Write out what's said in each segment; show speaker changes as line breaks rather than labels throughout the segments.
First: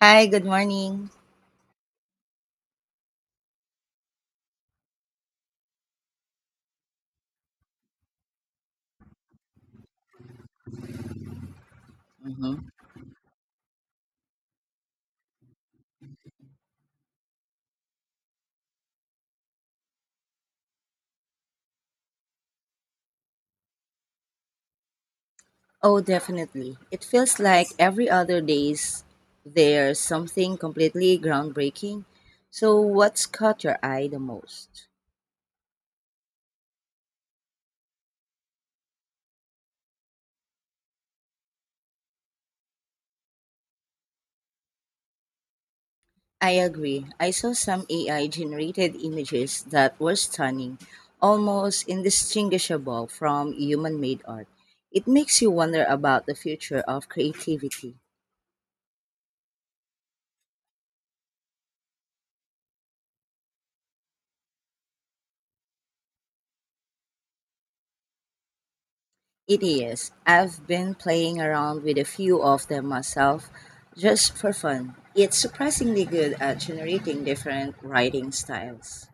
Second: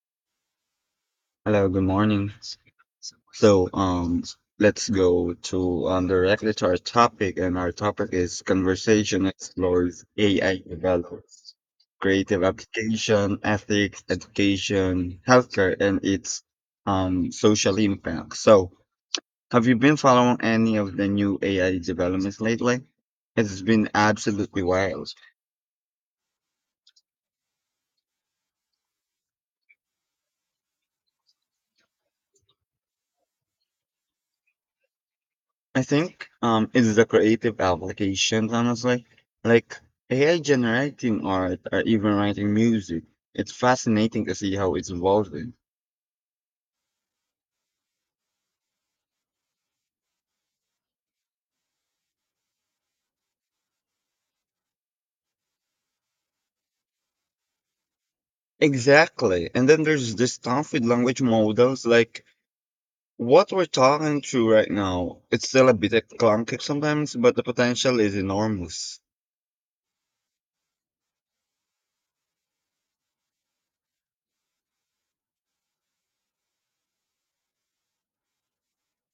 Hi, good morning.
Hello, good morning. So, um, let's go to directly to our topic, and our topic is conversation explores AI develops, creative
Hmm.
application, ethics, education, healthcare, and its social impact. So, have you been following any of the new AI developments lately? It's been absolutely wild.
Oh, definitely. It feels like every other days there's something completely groundbreaking. So, what's caught your eye the most?
I think it's the creative applications, honestly. Like AI generating art or even writing music. It's fascinating to see how it's evolving.
I agree. I saw some AI generated images that were stunning, almost indistinguishable from human made art. It makes you wonder about the future of creativity.
Exactly. And then there's this stuff with language models, like what we're talking through right now. It's still a bit clunky sometimes, but the potential is enormous.
It is. I've been playing around with a few of them myself just for fun. It's surprisingly good at generating different writing styles.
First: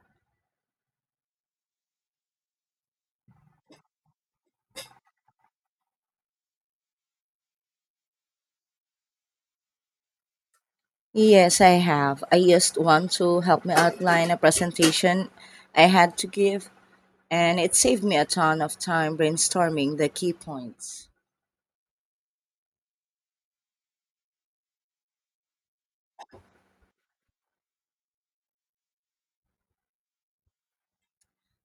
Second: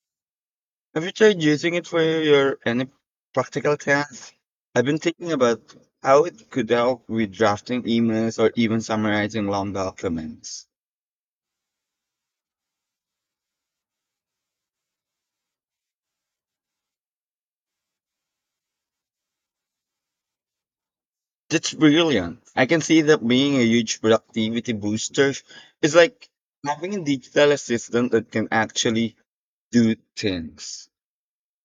Have you tried using it for your any practical tasks? I've been thinking about how it could help with drafting emails or even summarizing long documents.
Yes, I have. I used one to help me outline a presentation I had to give, and it saved me a ton of time brainstorming the key points.
That's brilliant. I can see that being a huge productivity booster. It's like having a digital assistant that can actually do things.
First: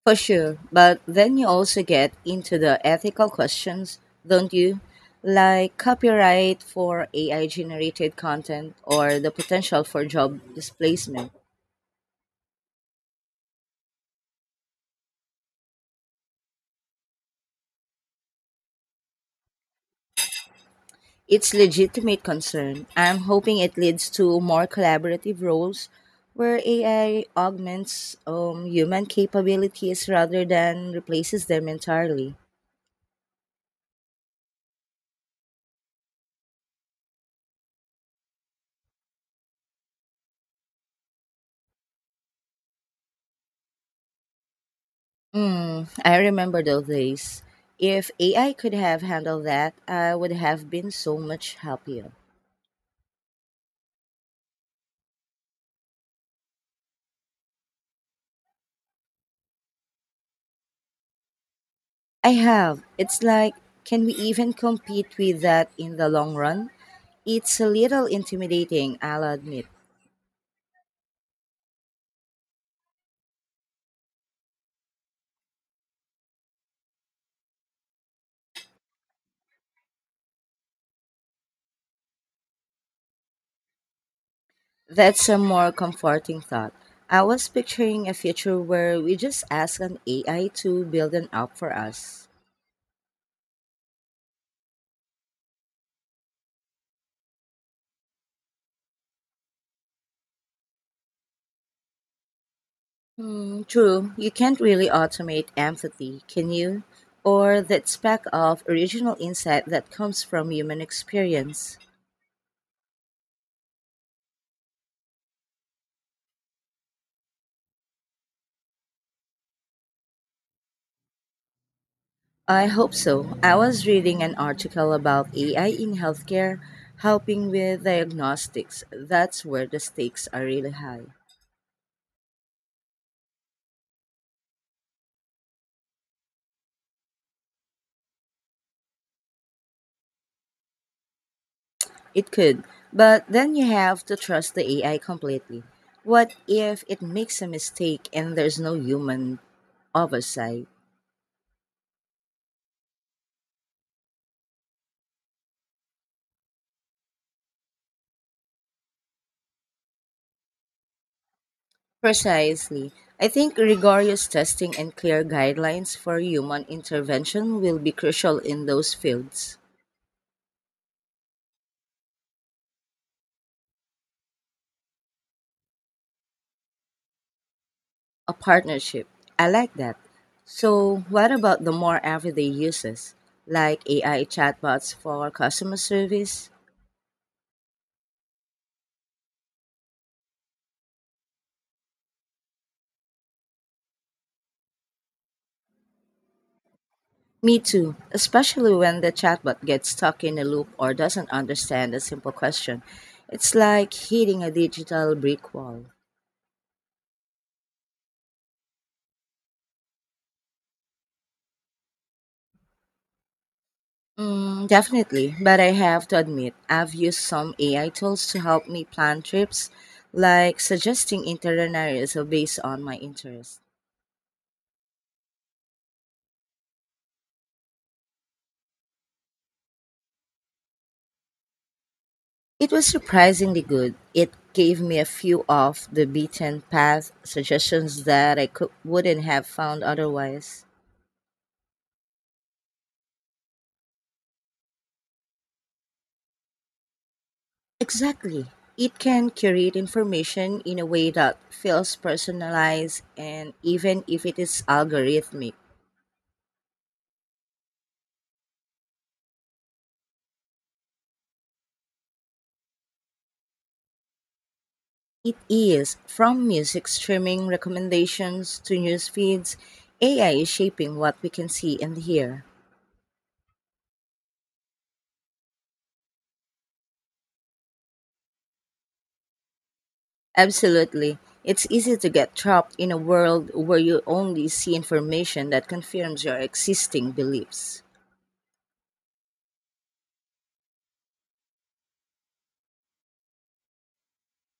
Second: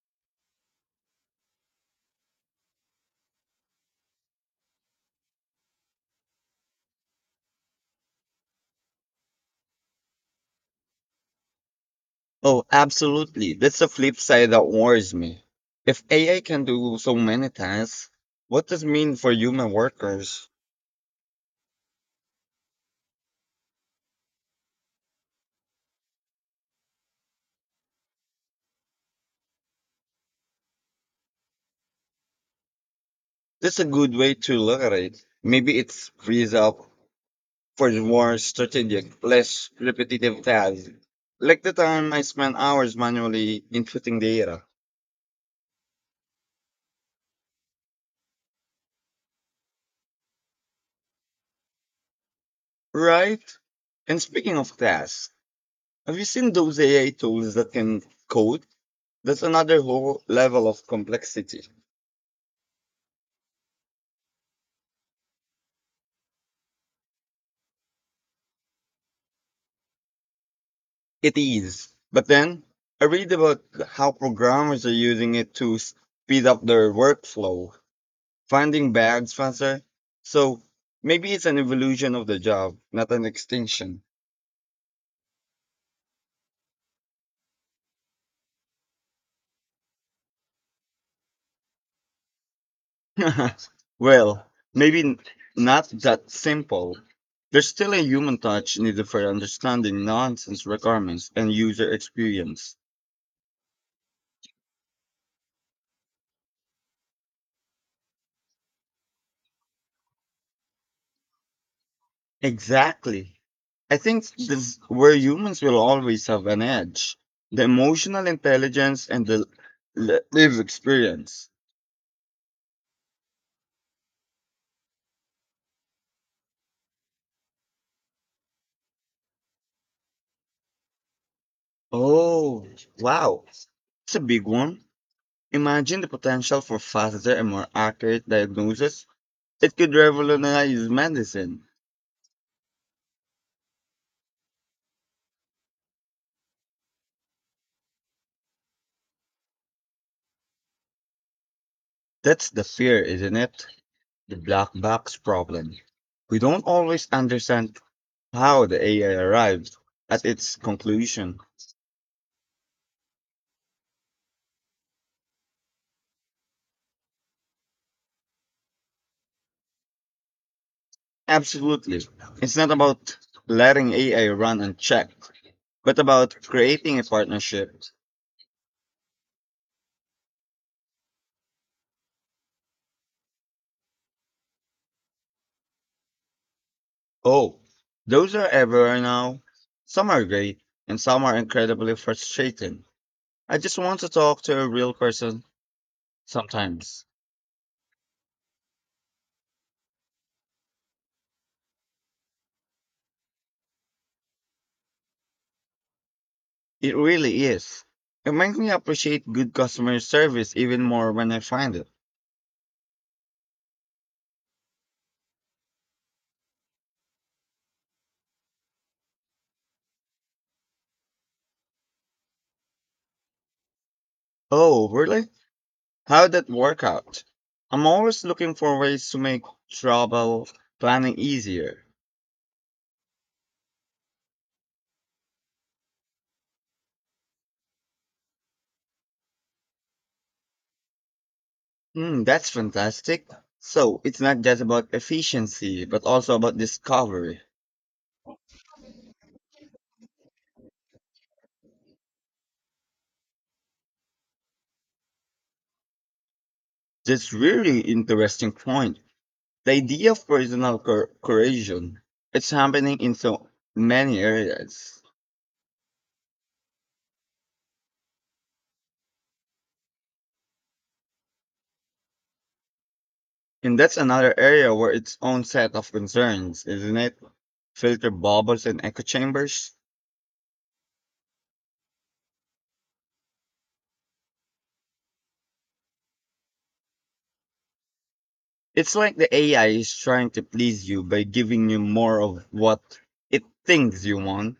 For sure, but then you also get into the ethical questions, don't you? Like copyright for AI generated content or the potential for job displacement.
Oh, absolutely. That's the flip side that worries me. If AI can do so many tasks, what does it mean for human workers?
It's legitimate concern. I'm hoping it leads to more collaborative roles where AI augments human capabilities rather than replaces them entirely.
That's a good way to look at it. Maybe it frees up for the more strategic, less repetitive tasks. Like the time I spent hours manually inputting data.
Hmm, I remember those days. If AI could have handled that, I would have been so much happier.
Right? And speaking of tasks, have you seen those AI tools that can code? That's another whole level of complexity.
I have. It's like, can we even compete with that in the long run? It's a little intimidating, I'll admit.
It is. But then I read about how programmers are using it to speed up their workflow, finding bugs faster. So maybe it's an evolution of the job, not an extinction.
That's a more comforting thought. I was picturing a future where we just ask an AI to build an app for us.
Well, maybe n- not that simple. There's still a human touch needed for understanding nonsense requirements and user experience.
Hmm, true, you can't really automate empathy, can you? Or that speck of original insight that comes from human experience.
Exactly. I think this where humans will always have an edge. The emotional intelligence and the lived experience.
I hope so. I was reading an article about AI in healthcare helping with diagnostics. That's where the stakes are really high.
Oh, wow. It's a big one. Imagine the potential for faster and more accurate diagnosis. It could revolutionize medicine.
It could, but then you have to trust the AI completely. What if it makes a mistake and there's no human oversight?
That's the fear, isn't it? The black box problem. We don't always understand how the AI arrived at its conclusion.
Precisely. I think rigorous testing and clear guidelines for human intervention will be crucial in those fields.
Absolutely. It's not about letting AI run unchecked, but about creating a partnership.
A partnership. I like that. So, what about the more everyday uses, like AI chatbots for customer service?
Oh, those are everywhere now. Some are great, and some are incredibly frustrating. I just want to talk to a real person sometimes.
Me too, especially when the chatbot gets stuck in a loop or doesn't understand a simple question. It's like hitting a digital brick wall.
It really is. It makes me appreciate good customer service even more when I find it.
Mm, definitely, but I have to admit, I've used some AI tools to help me plan trips, like suggesting itinerary so based on my interests.
Oh, really? How'd that work out? I'm always looking for ways to make travel planning easier.
It was surprisingly good. It gave me a few off the beaten path suggestions that wouldn't have found otherwise.
Mm, that's fantastic. So it's not just about efficiency, but also about discovery.
Exactly. It can curate information in a way that feels personalized, and even if it is algorithmic,
That's really interesting point. The idea of curation. It's happening in so many areas.
it is. From music streaming recommendations to news feeds, AI is shaping what we can see and hear.
And that's another area where its own set of concerns, isn't it? Filter bubbles and echo chambers.
Absolutely. It's easy to get trapped in a world where you only see information that confirms your existing beliefs.
It's like the AI is trying to please you by giving you more of what it thinks you want,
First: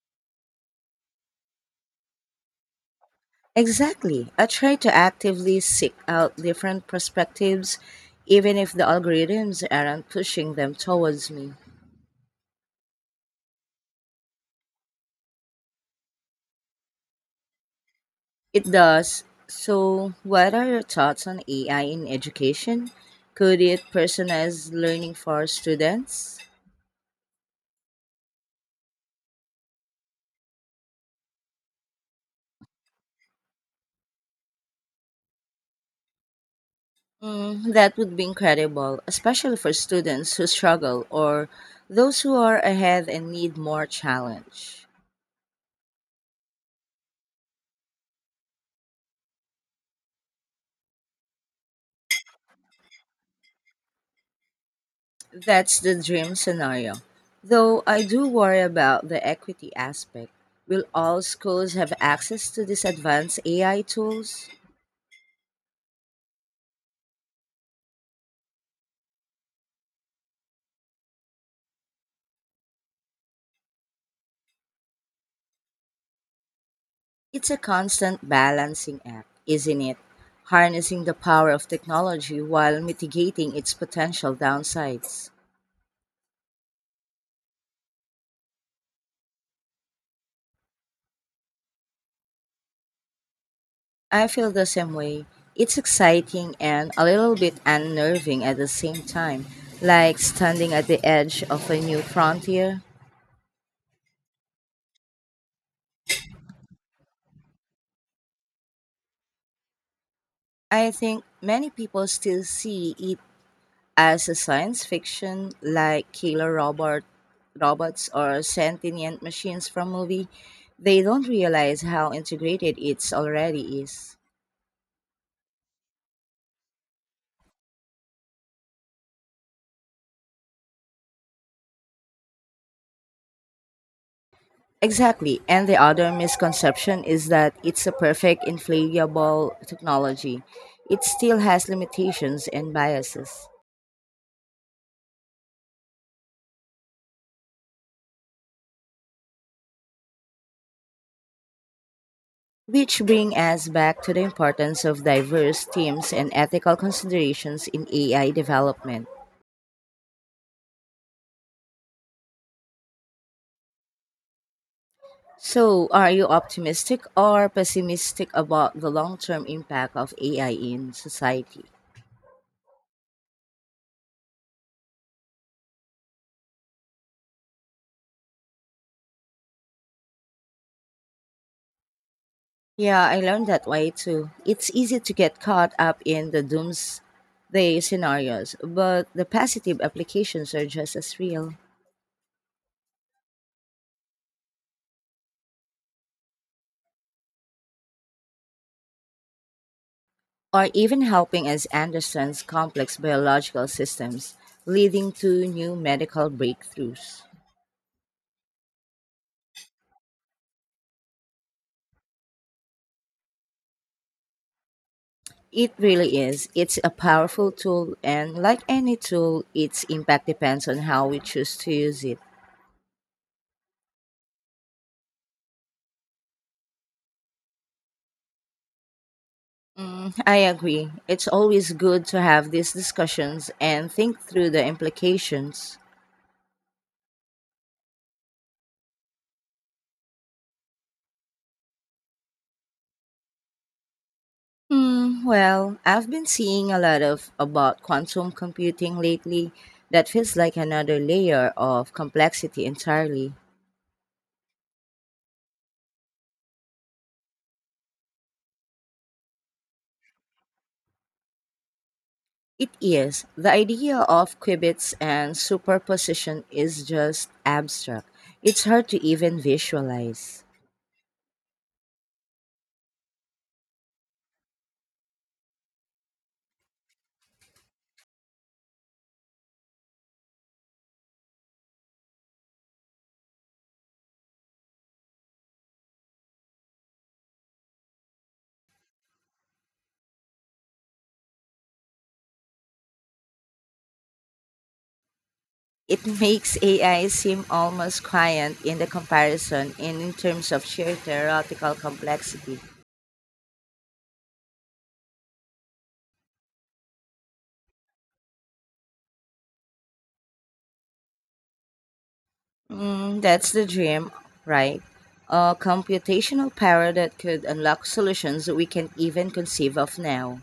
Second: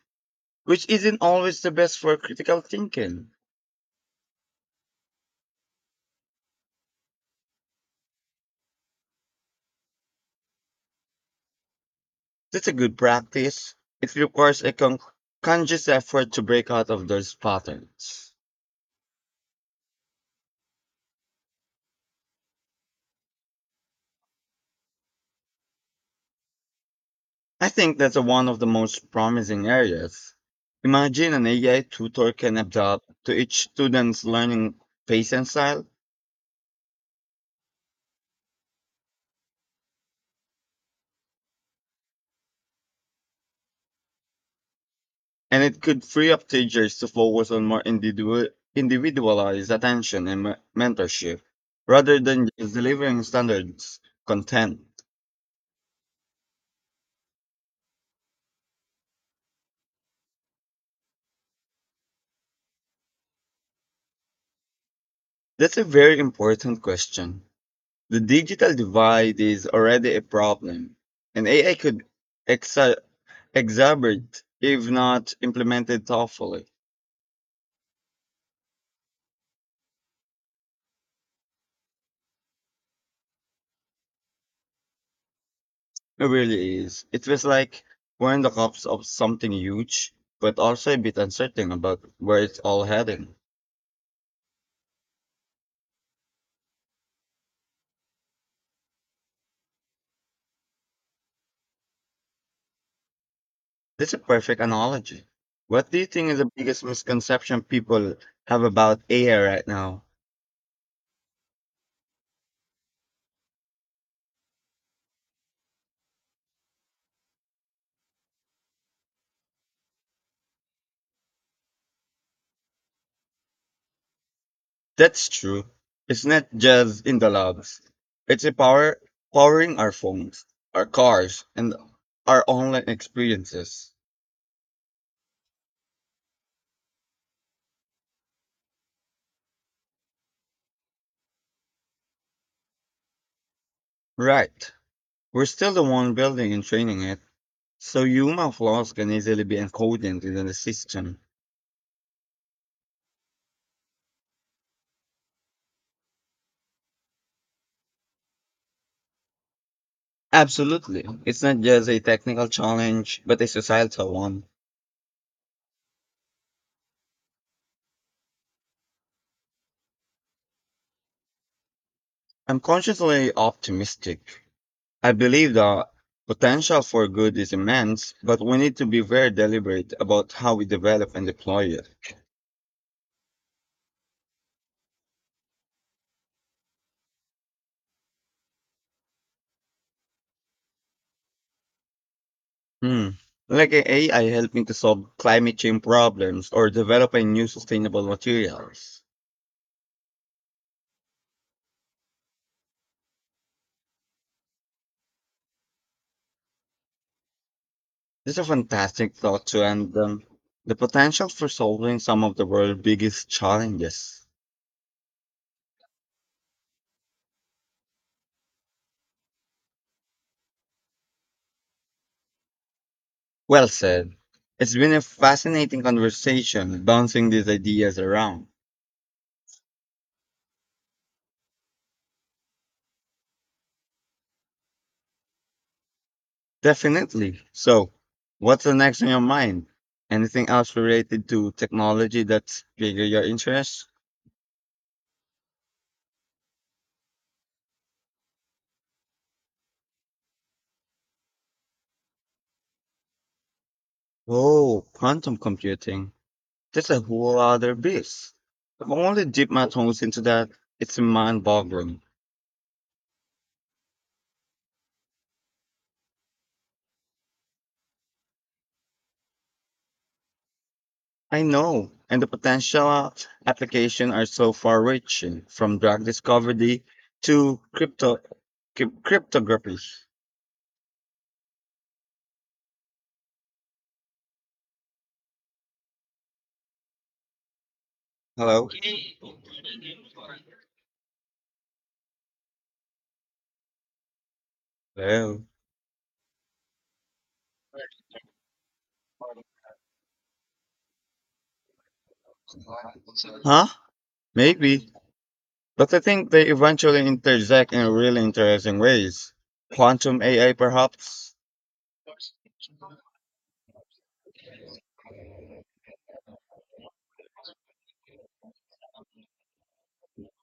which isn't always the best for critical thinking.
Exactly. I try to actively seek out different perspectives, even if the algorithms aren't pushing them towards me.
That's a good practice. It requires conscious effort to break out of those patterns.
It does. So, what are your thoughts on AI in education? Could it personalize learning for students?
I think that's one of the most promising areas. Imagine an AI tutor can adapt to each student's learning pace and style,
Mm, that would be incredible, especially for students who struggle or those who are ahead and need more challenge.
and it could free up teachers to focus on individualized attention and mentorship rather than just delivering standards content.
That's the dream scenario. Though I do worry about the equity aspect. Will all schools have access to these advanced AI tools?
That's a very important question. The digital divide is already a problem, and AI could exa- exacerbate if not implemented thoughtfully.
It's a constant balancing act, isn't it? Harnessing the power of technology while mitigating its potential downsides.
It really is. It was like we're in the cups of something huge, but also a bit uncertain about where it's all heading.
I feel the same way. It's exciting and a little bit unnerving at the same time, like standing at the edge of a new frontier.
That's a perfect analogy. What do you think is the biggest misconception people have about AI right now?
I think many people still see it as a science fiction, like killer robot robots or sentient machines from movie. They don't realize how integrated it already is.
That's true. It's not just in the labs. It's a power powering our phones, our cars, and our online experiences.
Exactly. And the other misconception is that it's a perfect inflatable technology. It still has limitations and biases.
Right. We're still the one building and training it, so human flaws can easily be encoded into the system.
Which bring us back to the importance of diverse teams and ethical considerations in AI development.
Absolutely. It's not just a technical challenge, but a societal one.
So, are you optimistic or pessimistic about the long-term impact of AI in society?
I'm consciously optimistic. I believe the potential for good is immense, but we need to be very deliberate about how we develop and deploy it.
Yeah, I learned that way too. It's easy to get caught up in the doomsday scenarios, but the positive applications are just as real,
Hmm. Like a AI helping to solve climate change problems or developing new sustainable materials.
or even helping us understand complex biological systems, leading to new medical breakthroughs.
These are fantastic thoughts to end, the potential for solving some of the world's biggest challenges.
It really is. It's a powerful tool, and like any tool, its impact depends on how we choose to use it.
Well said. It's been a fascinating conversation bouncing these ideas around.
Mm, I agree. It's always good to have these discussions and think through the implications.
Definitely. So, what's the next on your mind? Anything else related to technology that's bigger your interest?
Hmm, well, I've been seeing a lot of about quantum computing lately that feels like another layer of complexity entirely.
Oh, quantum computing. That's a whole other beast. I've only dipped my toes into that. It's mind-boggling.
It is. The idea of qubits and superposition is just abstract. It's hard to even visualize.
I know, and the potential application are so far-reaching, from drug discovery to cryptography. Hello. Hello.
It makes AI seem almost quiet in the comparison and in terms of sheer theoretical complexity.
Huh? Maybe. But I think they eventually intersect in really interesting ways. Quantum AI, perhaps?
Mm, that's the dream, right? A computational power that could unlock solutions we can't even conceive of now.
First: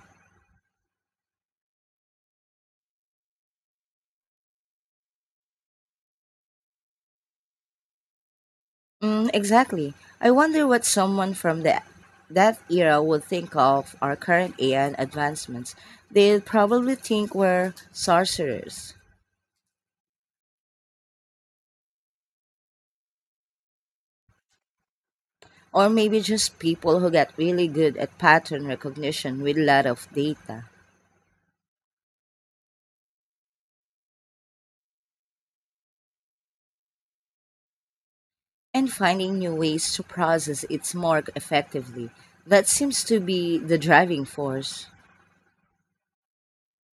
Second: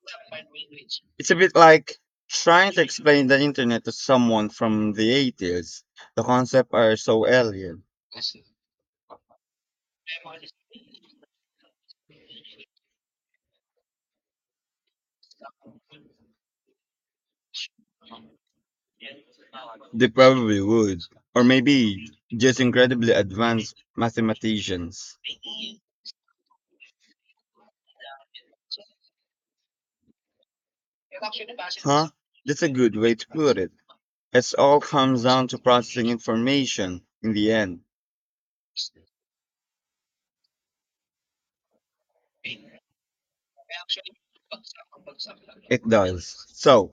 It's a bit like trying to explain the internet to someone from the 80s. The concepts are so alien.
Mm, exactly. I wonder what someone from that era would think of our current AI advancements. They'd probably think we're sorcerers.
They probably would. Or maybe just incredibly advanced mathematicians.
Or maybe just people who got really good at pattern recognition with a lot of data
Huh? That's a good way to put it. It all comes down to processing information in the end.
and finding new ways to process it more effectively. That seems to be the driving force.
It does. So,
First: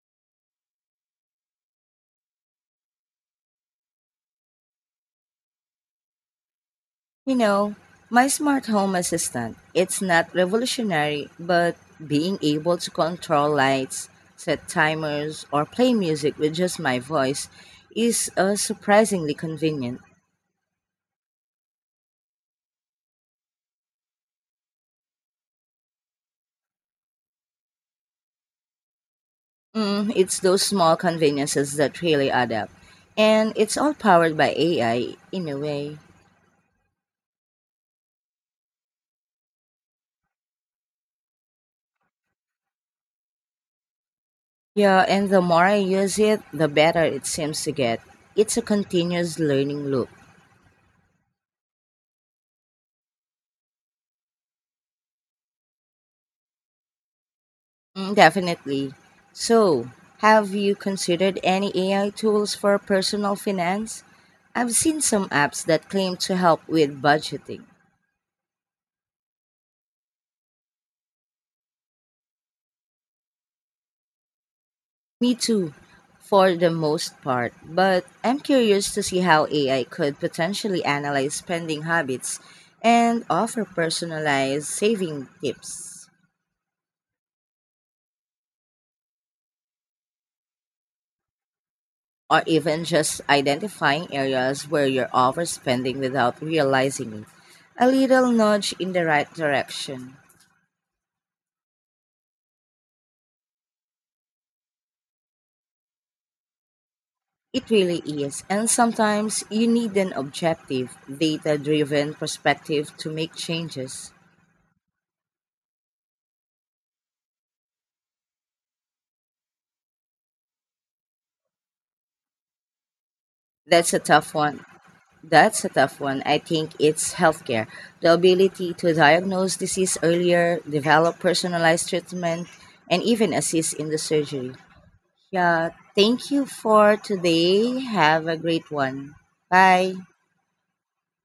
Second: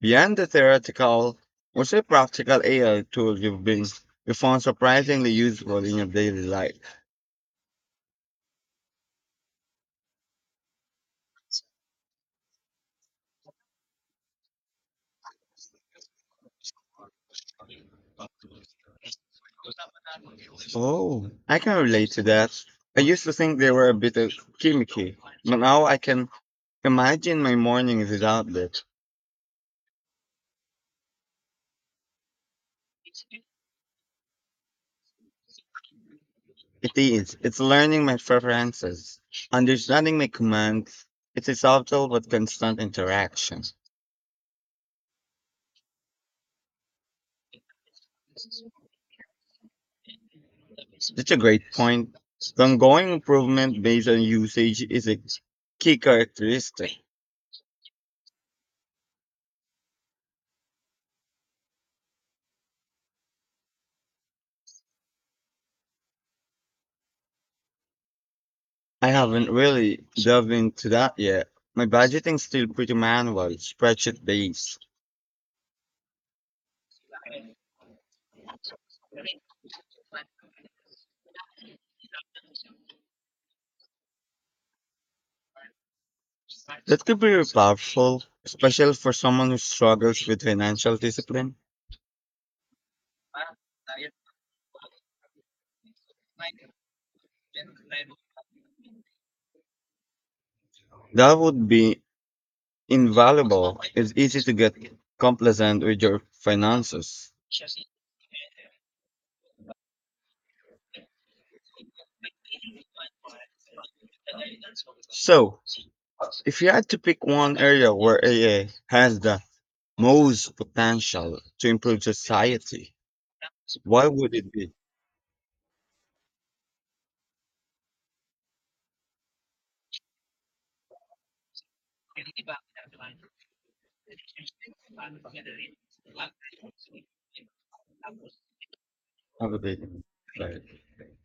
beyond the theoretical, what's a practical AI tool you found surprisingly useful in your daily life?
You know, my smart home assistant, it's not revolutionary, but being able to control lights, set timers, or play music with just my voice is surprisingly convenient.
Oh, I can relate to that. I used to think they were a bit of gimmicky, but now I can imagine my mornings without that.
Mm, it's those small conveniences that really add up. And it's all powered by AI in a way.
It is. It's learning my preferences, understanding my commands. It's a subtle but constant interaction.
Yeah, and the more I use it, the better it seems to get. It's a continuous learning loop.
That's a great point. The ongoing improvement based on usage is a key characteristic.
Mm, definitely. So, have you considered any AI tools for personal finance? I've seen some apps that claim to help with budgeting.
I haven't really delved into that yet. My budgeting's still pretty manual, spreadsheet based.
Me too, for the most part, but I'm curious to see how AI could potentially analyze spending habits and offer personalized saving tips,
That could be powerful, especially for someone who struggles with financial discipline.
or even just identifying areas where you're overspending without realizing it. A little nudge in the right direction.
That would be invaluable. It's easy to get complacent with your finances.
It really is. And sometimes you need an objective, data driven perspective to make changes.
So, if you had to pick one area where AA has the most potential to improve society,
That's a
why would
tough
it
one.
be?
That's a tough one. I think it's healthcare. The ability to diagnose disease earlier, develop personalized treatment, and even assist in the surgery. Yeah, thank you for today. Have a great one.
How?
Bye.
Right.